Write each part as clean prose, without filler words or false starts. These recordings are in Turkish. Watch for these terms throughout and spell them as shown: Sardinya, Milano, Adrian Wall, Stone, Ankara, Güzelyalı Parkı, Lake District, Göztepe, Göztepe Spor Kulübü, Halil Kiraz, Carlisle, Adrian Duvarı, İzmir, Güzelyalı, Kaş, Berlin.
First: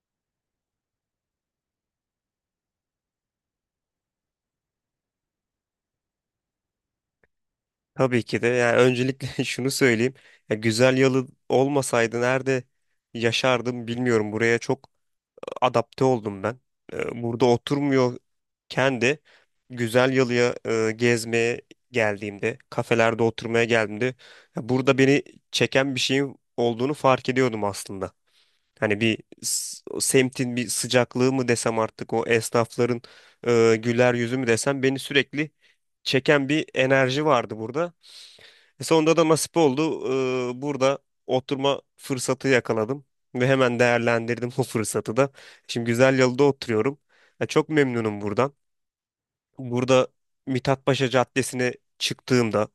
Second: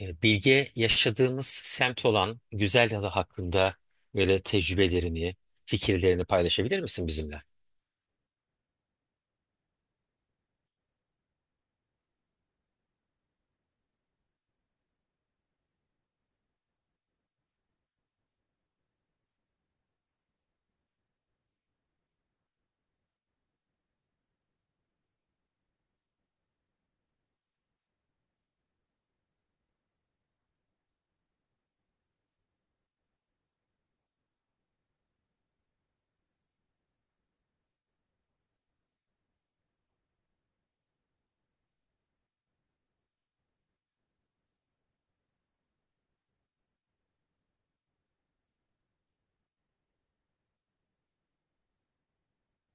Bilge, yaşadığımız semt olan güzel yalı hakkında böyle tecrübelerini, fikirlerini paylaşabilir misin bizimle? Tabii ki de. Yani öncelikle şunu söyleyeyim. Ya güzel yalı olmasaydı nerede yaşardım bilmiyorum. Buraya çok adapte oldum ben. Burada oturmuyorken de güzel yalıya gezmeye geldiğimde, kafelerde oturmaya geldiğimde ya burada beni çeken bir şeyin olduğunu fark ediyordum aslında. O semtin bir sıcaklığı mı desem artık o esnafların güler yüzü mü desem beni sürekli çeken bir enerji vardı burada. Sonunda da nasip oldu. Burada oturma fırsatı yakaladım ve hemen değerlendirdim bu fırsatı da. Şimdi güzel yalıda oturuyorum. Ya çok memnunum buradan. Burada Mithatpaşa Caddesi'ne çıktığımda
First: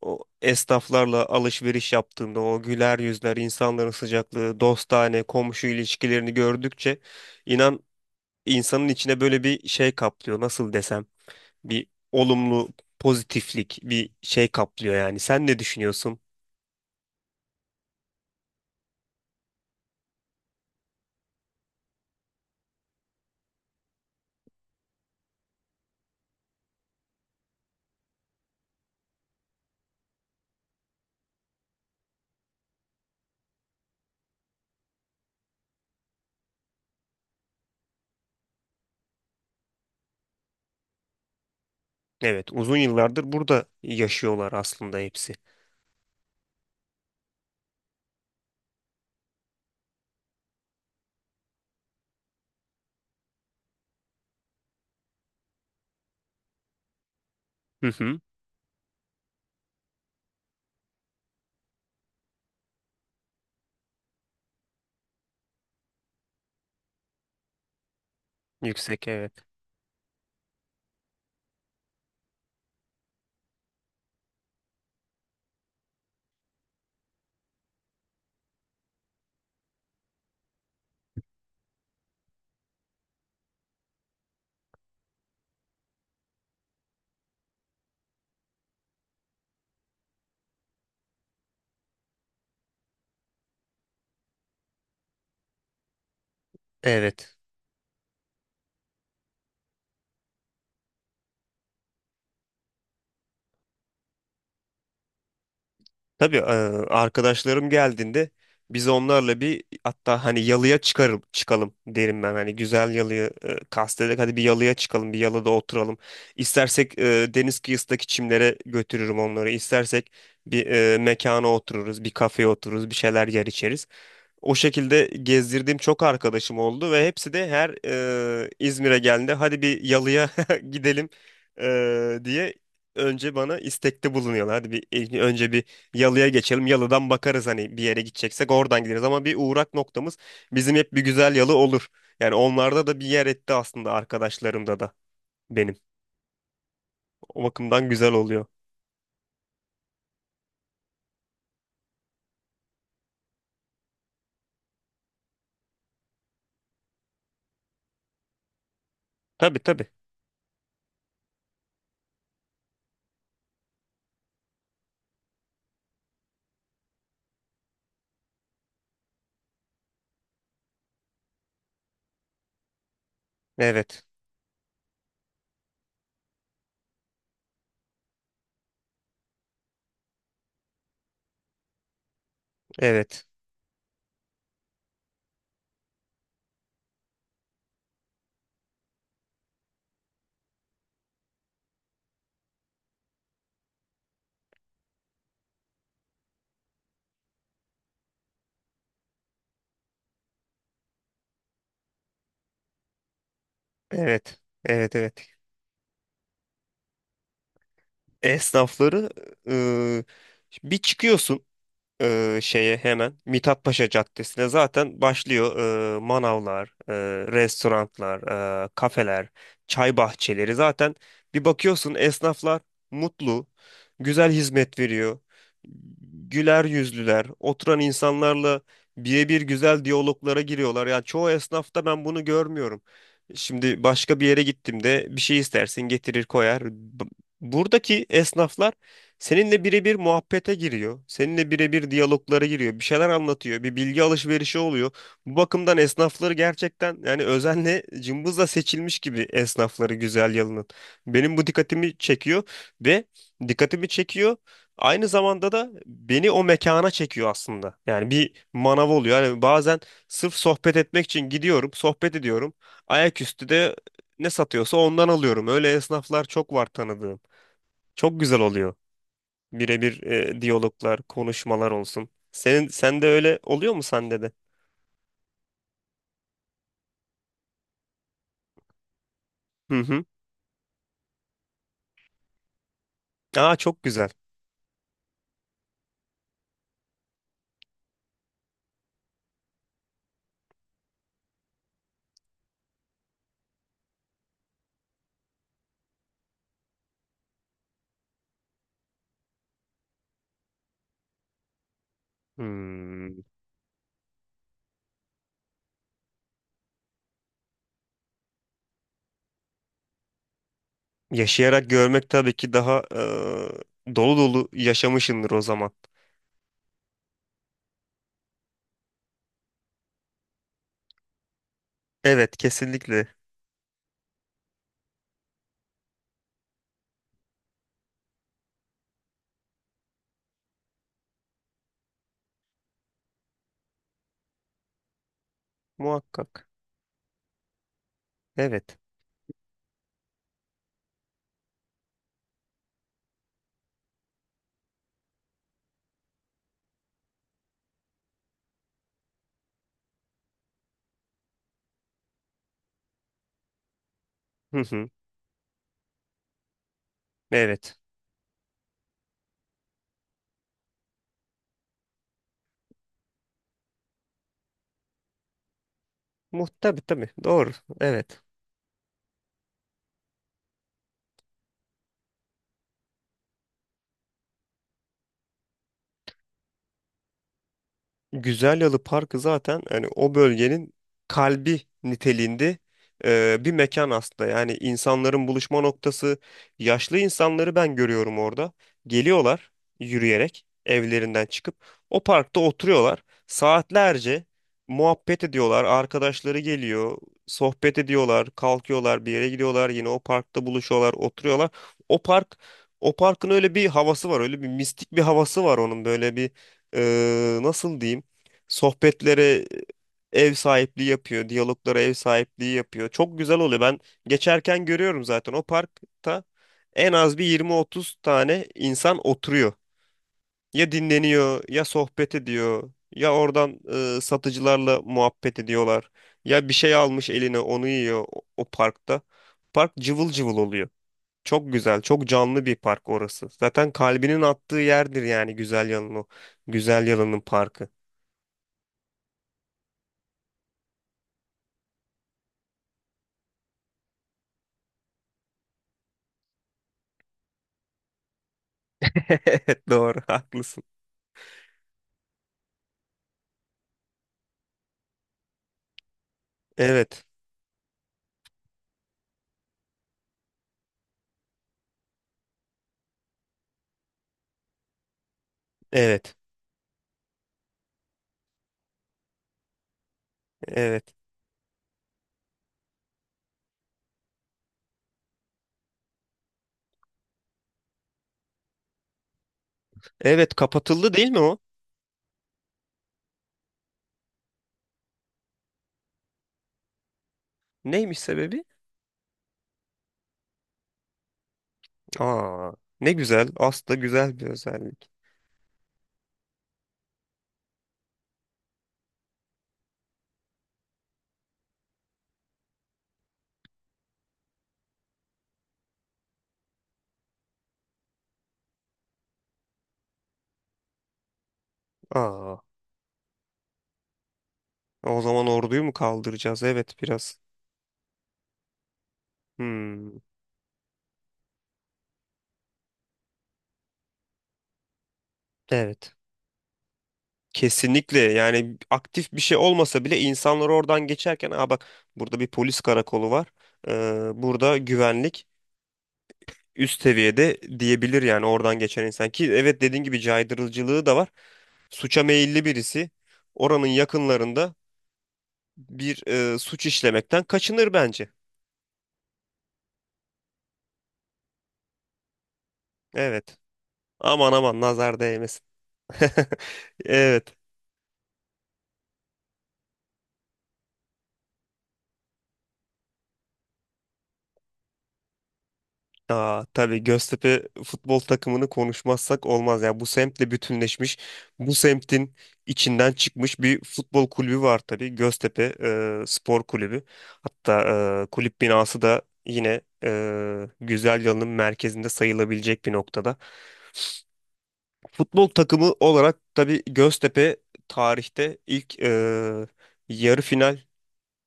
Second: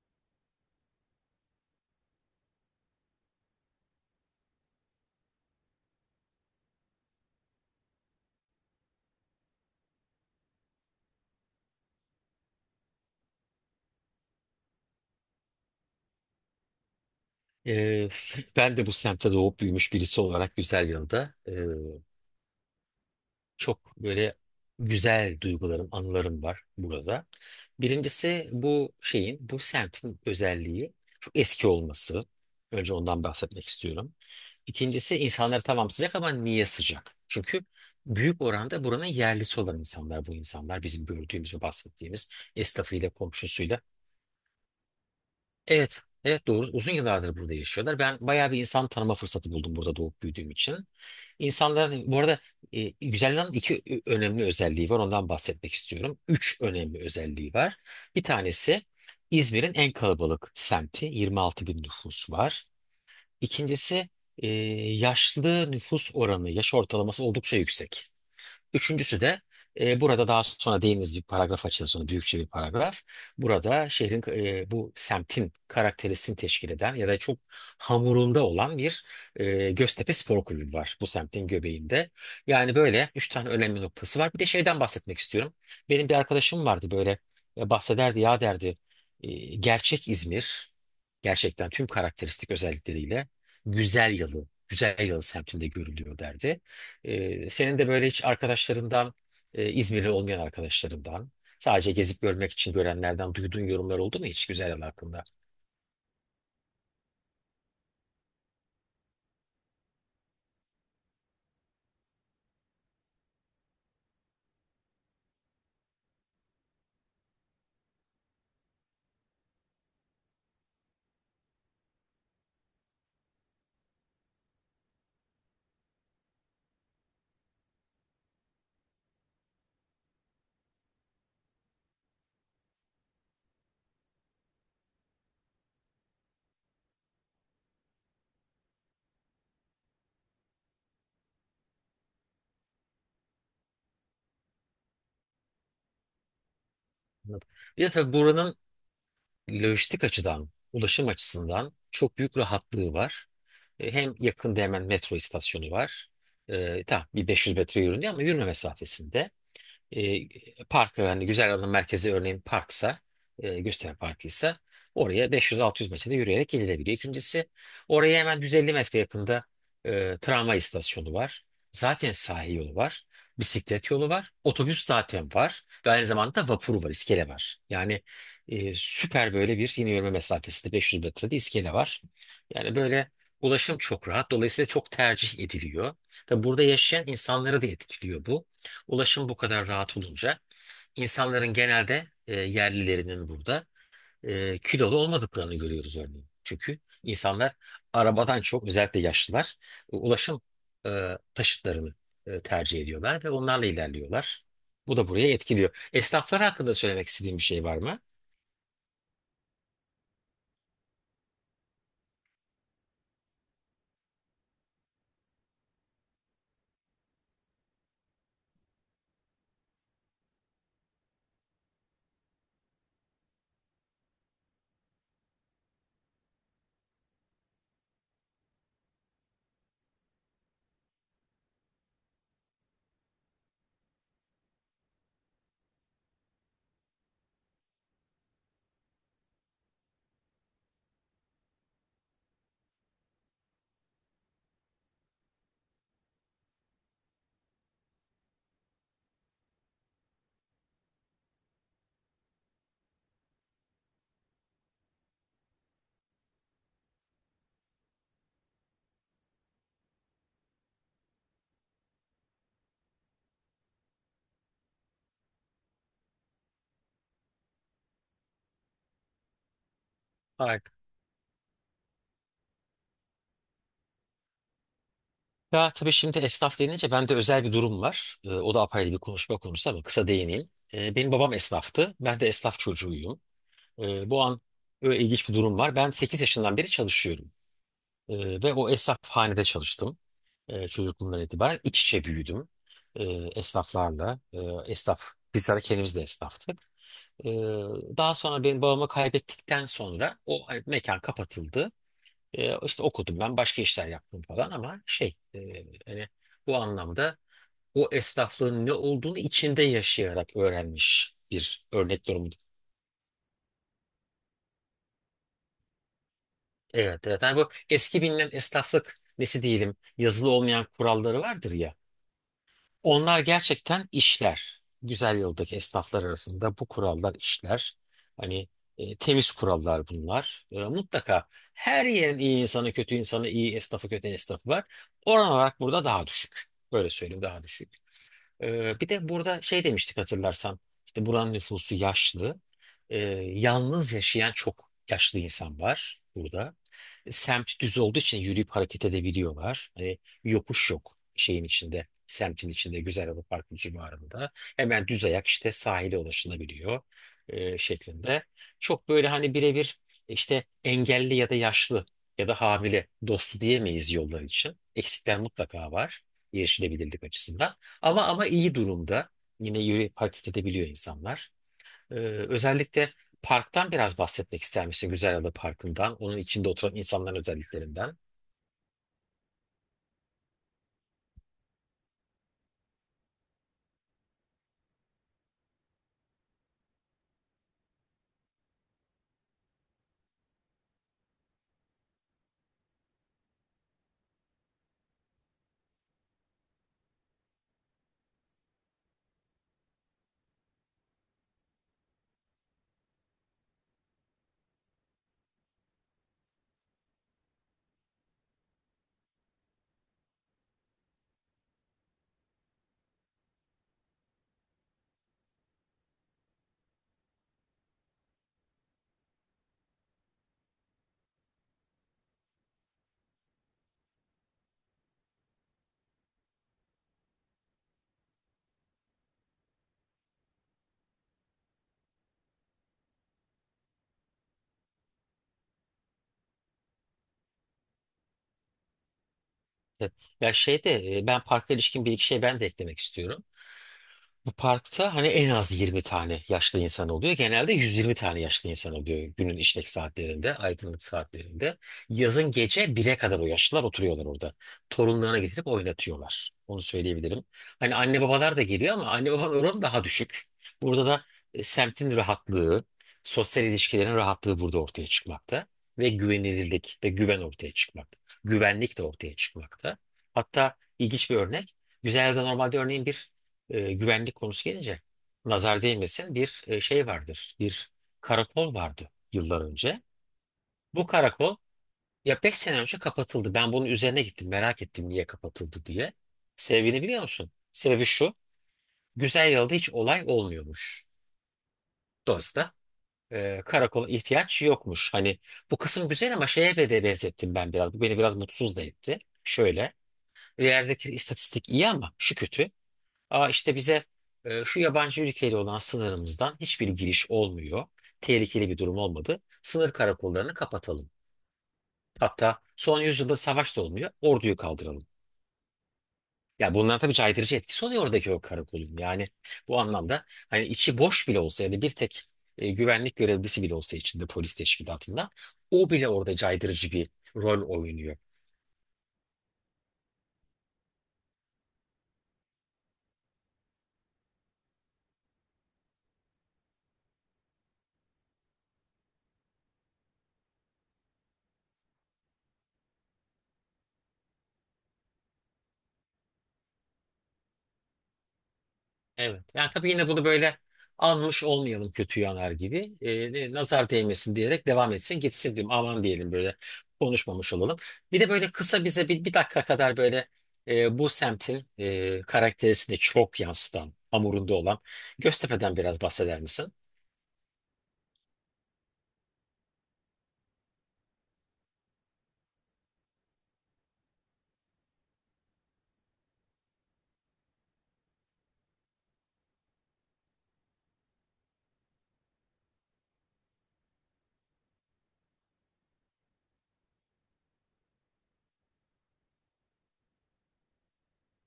o esnaflarla alışveriş yaptığımda o güler yüzler, insanların sıcaklığı, dostane, komşu ilişkilerini gördükçe inan insanın içine böyle bir şey kaplıyor. Nasıl desem? Bir olumlu pozitiflik, bir şey kaplıyor yani. Sen ne düşünüyorsun? E, Ben de bu semtte doğup büyümüş birisi olarak Güzelyalı'da çok böyle güzel duygularım, anılarım var burada. Birincisi, bu şeyin, bu semtin özelliği çok eski olması. Önce ondan bahsetmek istiyorum. İkincisi, insanlar tamam sıcak ama niye sıcak? Çünkü büyük oranda buranın yerlisi olan insanlar bu insanlar. Bizim gördüğümüz ve bahsettiğimiz Evet, uzun esnafıyla, yıllardır burada komşusuyla. yaşıyorlar aslında hepsi. Evet, evet, doğru. Uzun yıllardır burada yaşıyorlar. Ben bayağı bir insan tanıma fırsatı buldum burada doğup büyüdüğüm için. İnsanların bu arada güzelliğin iki önemli özelliği var. Ondan bahsetmek istiyorum. Üç önemli özelliği var. Hı hı. Bir tanesi İzmir'in en kalabalık semti. 26 bin nüfus var. İkincisi e, yaşlı nüfus oranı, yaş ortalaması oldukça yüksek. Yüksek Üçüncüsü evet. de burada daha sonra değiniz bir paragraf açılsın, büyükçe bir paragraf. Burada şehrin, bu semtin karakterisini teşkil eden ya da çok hamurunda olan bir Göztepe Spor Kulübü var bu semtin göbeğinde. Yani böyle üç tane önemli noktası var. Bir de şeyden bahsetmek istiyorum. Benim bir arkadaşım vardı böyle, bahsederdi ya, derdi gerçek İzmir gerçekten tüm karakteristik özellikleriyle güzel yalı, güzel yalı semtinde görülüyor derdi. Evet. Senin de böyle hiç arkadaşlarından, İzmirli olmayan arkadaşlarından, sadece gezip görmek için görenlerden duyduğun yorumlar oldu mu hiç güzel yer hakkında? Tabii arkadaşlarım geldiğinde biz onlarla bir hatta hani yalıya çıkarım, çıkalım derim ben. Hani güzel yalıyı kastederek hadi bir yalıya çıkalım, bir yalıda oturalım. İstersek deniz kıyısındaki çimlere götürürüm onları. İstersek bir mekana otururuz, bir kafeye otururuz, bir şeyler yer içeriz. O şekilde gezdirdiğim çok arkadaşım oldu ve hepsi de her İzmir'e geldiğinde hadi bir yalıya gidelim diye önce bana istekte bulunuyorlar. Hadi bir önce bir yalıya geçelim. Yalıdan bakarız hani bir yere gideceksek oradan gideriz ama bir uğrak noktamız bizim hep bir güzel yalı olur. Yani onlarda da bir yer etti aslında arkadaşlarımda da benim. O Anladım. Bir bakımdan de güzel tabii oluyor. buranın lojistik açıdan, ulaşım açısından çok büyük rahatlığı var. Hem yakında hemen metro istasyonu var. Tamam, bir 500 metre yürünüyor ama yürüme mesafesinde. Tabii, tabii. e, Park, hani güzel alım merkezi, örneğin parksa, gösteri parkıysa, oraya 500-600 metrede yürüyerek gidilebiliyor. İkincisi, oraya hemen 150 metre yakında tramvay istasyonu var. Zaten sahil yolu var. Bisiklet Evet. yolu var. Otobüs zaten var. Ve aynı zamanda da vapuru var, iskele var. Yani süper böyle bir, yine yürüme mesafesinde 500 metrede iskele var. Yani böyle Evet. ulaşım çok rahat. Dolayısıyla çok tercih ediliyor. Tabi burada yaşayan insanları da etkiliyor bu. Ulaşım bu kadar rahat olunca insanların, genelde yerlilerinin burada kilolu olmadıklarını görüyoruz örneğin. Çünkü insanlar arabadan çok, özellikle yaşlılar, ulaşım taşıtlarını tercih ediyorlar ve onlarla Evet. ilerliyorlar. Evet, Bu da evet. buraya etkiliyor. Esnaflar hakkında söylemek istediğim bir şey var mı? Esnafları e, bir çıkıyorsun şeye hemen Mithat Paşa Caddesi'ne zaten başlıyor manavlar, restoranlar, kafeler, çay bahçeleri. Zaten bir bakıyorsun esnaflar mutlu, güzel hizmet veriyor. Güler yüzlüler, oturan insanlarla birebir güzel diyaloglara giriyorlar. Yani çoğu esnafta ben bunu görmüyorum. Şimdi başka bir yere gittim de bir şey istersin getirir koyar. Buradaki esnaflar seninle birebir muhabbete giriyor. Seninle birebir diyaloglara giriyor. Bir şeyler anlatıyor. Bir bilgi alışverişi oluyor. Bu bakımdan esnafları gerçekten yani özenle cımbızla seçilmiş gibi esnafları güzel yalının. Benim bu dikkatimi çekiyor ve dikkatimi çekiyor. Aynı zamanda da beni o mekana çekiyor aslında. Yani bir manav oluyor. Yani bazen sırf sohbet etmek için gidiyorum, sohbet ediyorum. Ayaküstü de ne satıyorsa ondan alıyorum. Öyle esnaflar çok var tanıdığım. Çok güzel oluyor. Birebir Hayır. diyaloglar, konuşmalar olsun. Senin sen de öyle oluyor mu sende de? Ya tabii, şimdi esnaf denince bende özel bir durum var. O da apayrı bir konuşma konusu Hı ama hı. kısa değineyim. Benim babam esnaftı. Ben de esnaf çocuğuyum. Aa, çok güzel. Bu an öyle ilginç bir durum var. Ben 8 yaşından beri çalışıyorum. Ve o esnafhanede çalıştım. Çocukluğumdan itibaren iç içe büyüdüm Ee, esnaflarla. Esnaf, Bizler kendimiz de esnaftık. Ee, Daha sonra, benim babamı kaybettikten sonra, o hani mekan kapatıldı. İşte Hmm. okudum, ben başka işler yaptım falan ama hani bu anlamda o esnaflığın ne olduğunu içinde yaşayarak öğrenmiş bir Yaşayarak örnek. görmek tabii ki daha dolu dolu yaşamışındır o zaman. Evet, evet. Hani bu eski bilinen esnaflık nesi diyelim, yazılı olmayan kuralları vardır ya. Evet, kesinlikle. Onlar gerçekten işler. Güzel yıldaki esnaflar arasında bu kurallar işler. Hani temiz kurallar bunlar. Mutlaka her yerin iyi insanı, kötü insanı, iyi esnafı, kötü esnafı var. Oran olarak burada daha düşük. Muhakkak. Böyle söyleyeyim, daha düşük. Evet. Bir de burada şey demiştik, hatırlarsan. İşte buranın nüfusu yaşlı. E, Yalnız yaşayan çok yaşlı insan var burada, semt düz olduğu için yürüyüp hareket edebiliyorlar. Hani yokuş yok şeyin içinde, semtin içinde, Güzel Parkı civarında. Hı Hemen hı. düz ayak işte sahile ulaşılabiliyor Evet. şeklinde. Çok böyle hani birebir işte engelli ya da yaşlı ya da hamile dostu diyemeyiz yollar için. Eksikler mutlaka var Muht tabii, erişilebilirlik tabii. Doğru. açısından. Ama Evet. ama iyi durumda. Yine yürüyüp hareket edebiliyor insanlar. Ee, Özellikle parktan biraz bahsetmek ister misin? Güzelada Parkı'ndan, onun içinde oturan insanların özelliklerinden. Güzelyalı Parkı zaten hani o bölgenin kalbi niteliğinde bir mekan aslında. Yani insanların buluşma noktası. Yaşlı insanları ben görüyorum orada. Geliyorlar yürüyerek evlerinden çıkıp o parkta oturuyorlar. Saatlerce muhabbet ediyorlar. Arkadaşları geliyor, sohbet ediyorlar, kalkıyorlar, bir yere gidiyorlar, yine o parkta buluşuyorlar, oturuyorlar. O park o parkın öyle bir havası var, öyle bir mistik bir havası var onun böyle bir nasıl diyeyim? Sohbetlere ev sahipliği yapıyor, diyaloglara ev sahipliği yapıyor. Çok güzel oluyor. Ben geçerken görüyorum zaten o parkta en az bir 20-30 tane insan oturuyor. Ya dinleniyor, ya sohbet ediyor, ya oradan satıcılarla muhabbet ediyorlar. Ya bir şey almış eline onu yiyor o, o parkta. Park cıvıl cıvıl oluyor. Çok güzel, çok canlı bir park orası. Zaten kalbinin attığı yerdir yani güzel yanın o. Güzel Yalı'nın parkı. Evet. Ya ben parka ilişkin bir iki şey ben de eklemek istiyorum. Bu parkta hani en az 20 tane yaşlı insan oluyor. Genelde 120 tane yaşlı insan oluyor günün Evet, işlek doğru saatlerinde, haklısın. aydınlık saatlerinde. Yazın gece 1'e kadar o yaşlılar oturuyorlar orada. Torunlarına getirip oynatıyorlar. Onu Evet. söyleyebilirim. Hani anne babalar da geliyor ama anne babanın oranı daha düşük. Burada da semtin rahatlığı, sosyal ilişkilerin rahatlığı burada ortaya çıkmakta. Ve Evet. güvenilirlik ve güven ortaya çıkmakta. Güvenlik de ortaya çıkmakta. Hatta Evet. ilginç bir örnek. Güzel'de normalde, örneğin, bir güvenlik konusu gelince, nazar değmesin, bir şey vardır. Bir karakol vardı yıllar önce. Evet, Bu kapatıldı değil mi karakol o? ya 5 sene önce kapatıldı. Ben bunun üzerine gittim, merak ettim niye kapatıldı diye. Sebebini biliyor musun? Sebebi Neymiş şu. sebebi? Güzel yılda hiç olay olmuyormuş. Aa, Dolayısıyla ne güzel. Aslında karakola güzel bir ihtiyaç özellik. yokmuş. Hani bu kısım güzel ama şeye be de benzettim ben biraz. Bu beni biraz mutsuz da etti. Şöyle. Bir yerdeki istatistik iyi ama şu kötü. Aa, işte bize şu yabancı ülkeyle olan sınırımızdan hiçbir giriş olmuyor. Tehlikeli bir durum olmadı. Sınır karakollarını kapatalım. Aa, Hatta son yüzyılda savaş da olmuyor. Orduyu kaldıralım. o zaman orduyu mu kaldıracağız? Ya Evet, bunların tabii biraz. caydırıcı etkisi oluyor, oradaki o karakolun. Yani bu Hmm, anlamda, hani içi boş bile olsa, yani bir tek güvenlik görevlisi bile olsa içinde, polis teşkilatında, o bile evet. orada caydırıcı bir rol oynuyor. Kesinlikle yani aktif bir şey olmasa bile insanlar oradan geçerken aa bak burada bir polis karakolu var. Burada güvenlik üst seviyede diyebilir yani oradan geçen insan ki evet dediğin gibi caydırıcılığı da var. Suça meyilli birisi oranın yakınlarında bir suç işlemekten kaçınır bence. Evet. Yani tabii, yine bunu böyle almış olmayalım kötü yanar gibi. Evet. Nazar değmesin Aman diyerek aman devam nazar etsin gitsin değmesin. diyorum. Aman diyelim, böyle konuşmamış Evet. olalım. Bir de böyle kısa bize bir dakika kadar böyle bu semtin karakterisini çok yansıtan, hamurunda olan Göztepe'den biraz bahseder Aa, misin? tabii Göztepe futbol takımını konuşmazsak olmaz. Ya bu semtle bütünleşmiş, bu semtin içinden çıkmış bir futbol kulübü var tabii. Göztepe Spor Kulübü. Hatta kulüp binası da yine Güzelyalı'nın merkezinde sayılabilecek bir noktada. Futbol takımı olarak tabii Göztepe tarihte ilk yarı final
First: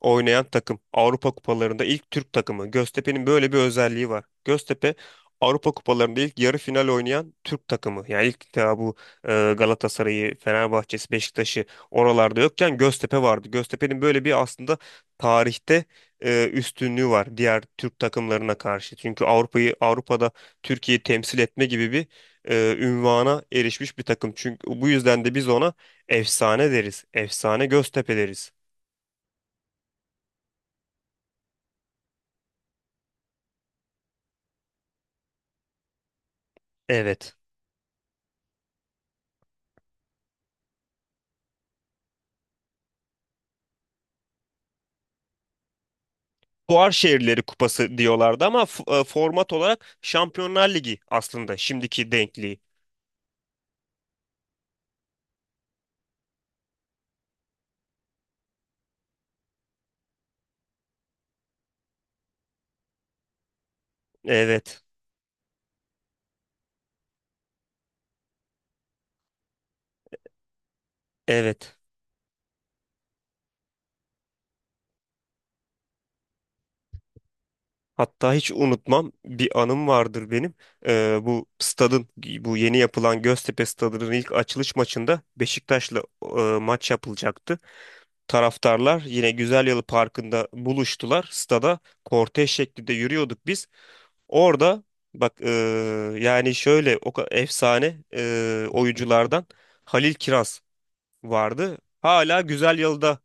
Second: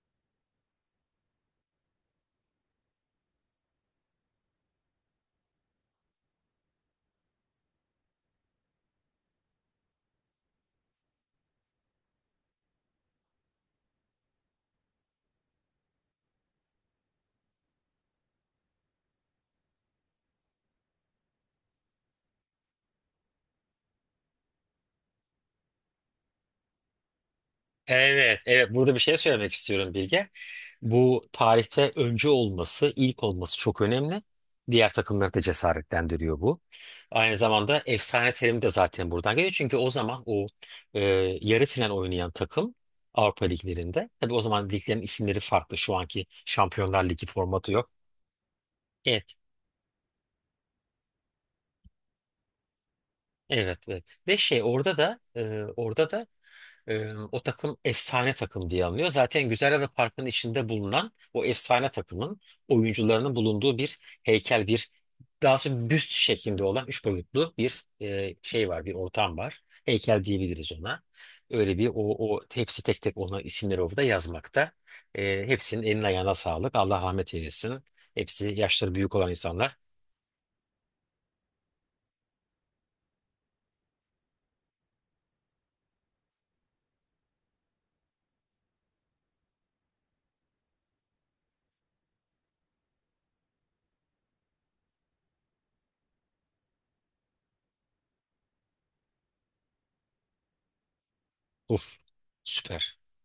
oynayan takım. Avrupa kupalarında ilk Türk takımı. Göztepe'nin böyle bir özelliği var. Göztepe Avrupa kupalarında ilk yarı final oynayan Türk takımı. Yani ilk daha bu Galatasaray'ı, Fenerbahçe'si, Beşiktaş'ı oralarda yokken Göztepe vardı. Göztepe'nin böyle bir aslında tarihte üstünlüğü var diğer Türk takımlarına karşı. Çünkü Avrupa'yı Avrupa'da Türkiye'yi temsil etme gibi bir ünvana erişmiş bir takım. Çünkü bu yüzden de biz ona efsane deriz. Efsane Göztepe Evet, deriz. evet. Burada bir şey söylemek istiyorum, Bilge. Bu tarihte öncü olması, ilk olması çok önemli. Diğer takımları da cesaretlendiriyor bu. Evet. Aynı zamanda efsane terimi de zaten buradan geliyor. Çünkü o zaman o e, yarı final oynayan takım Avrupa liglerinde. Tabii o zaman liglerin isimleri farklı. Şu anki Fuar Şampiyonlar Ligi Şehirleri formatı yok. Kupası diyorlardı ama f- e, Evet, format olarak Şampiyonlar Ligi aslında şimdiki denkliği. evet, evet. Ve şey orada da o takım efsane takım diye anılıyor. Zaten Güzelhave Parkı'nın içinde bulunan o efsane takımın oyuncularının bulunduğu bir heykel, Evet, bir daha sonra büst şeklinde olan üç boyutlu bir şey var, bir ortam var. Heykel diyebiliriz ona. evet. Öyle bir o, o hepsi tek tek ona isimleri orada yazmakta. Hepsinin eline ayağına sağlık. Allah rahmet eylesin. Hatta Hepsi hiç yaşları unutmam büyük olan bir insanlar. anım vardır benim. Bu stadın, bu yeni yapılan Göztepe Stadı'nın ilk açılış maçında Beşiktaş'la maç yapılacaktı. Taraftarlar yine Güzelyalı Parkı'nda buluştular. Stada kortej şeklinde yürüyorduk biz. Orada bak e, yani şöyle efsane oyunculardan Halil Kiraz vardı. Uf, Hala güzel süper. yılda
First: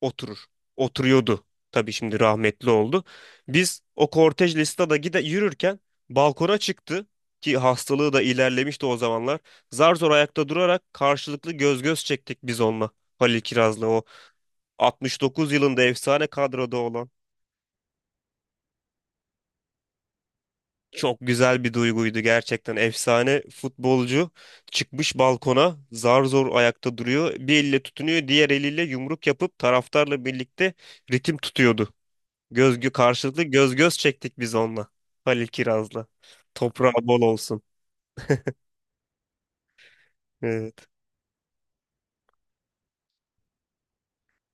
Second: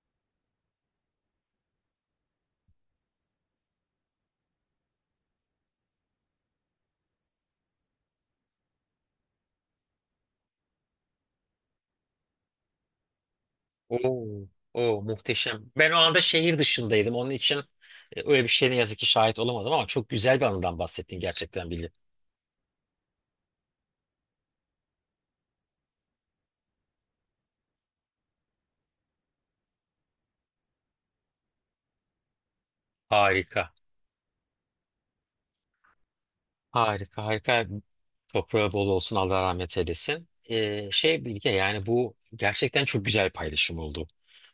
oturur. Oturuyordu. Tabii şimdi rahmetli oldu. Biz o kortej listada gide yürürken balkona çıktı ki hastalığı da ilerlemişti o zamanlar. Zar zor ayakta durarak karşılıklı göz göz çektik biz onunla. Halil Kiraz'la o Oo, oo, 69 muhteşem. yılında Ben o anda efsane şehir kadroda olan. dışındaydım. Onun için öyle bir şeye ne yazık ki şahit olamadım ama çok güzel bir anıdan Çok bahsettin güzel gerçekten, bir Billy. duyguydu gerçekten. Efsane futbolcu çıkmış balkona zar zor ayakta duruyor. Bir elle tutunuyor, diğer eliyle yumruk yapıp taraftarla birlikte ritim tutuyordu. Karşılıklı Harika. göz göz çektik biz onunla. Halil Kiraz'la. Toprağı bol Harika, olsun. harika. Toprağı bol olsun, Allah rahmet eylesin. Evet. Bilge, yani bu gerçekten çok güzel bir paylaşım oldu.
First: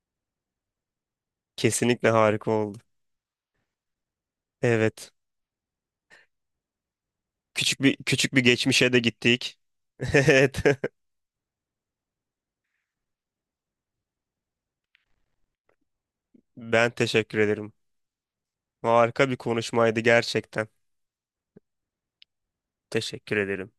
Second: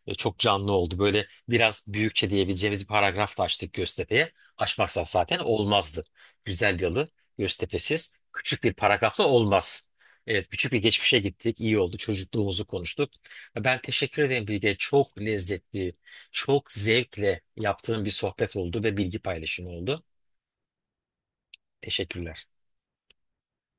Çok canlı oldu. Böyle biraz Kesinlikle büyükçe harika oldu. diyebileceğimiz bir paragraf da açtık Göztepe'ye. Açmazsak Evet. zaten olmazdı. Güzel yalı Küçük bir Göztepe'siz küçük bir küçük bir geçmişe de paragrafla gittik. olmaz. Evet, Evet. küçük bir geçmişe gittik. İyi oldu. Çocukluğumuzu konuştuk. Ben teşekkür ederim, Bilge. Çok lezzetli, çok Ben teşekkür zevkle ederim. yaptığım bir sohbet oldu ve bilgi Harika bir paylaşımı konuşmaydı oldu. gerçekten. Teşekkürler. Teşekkür ederim.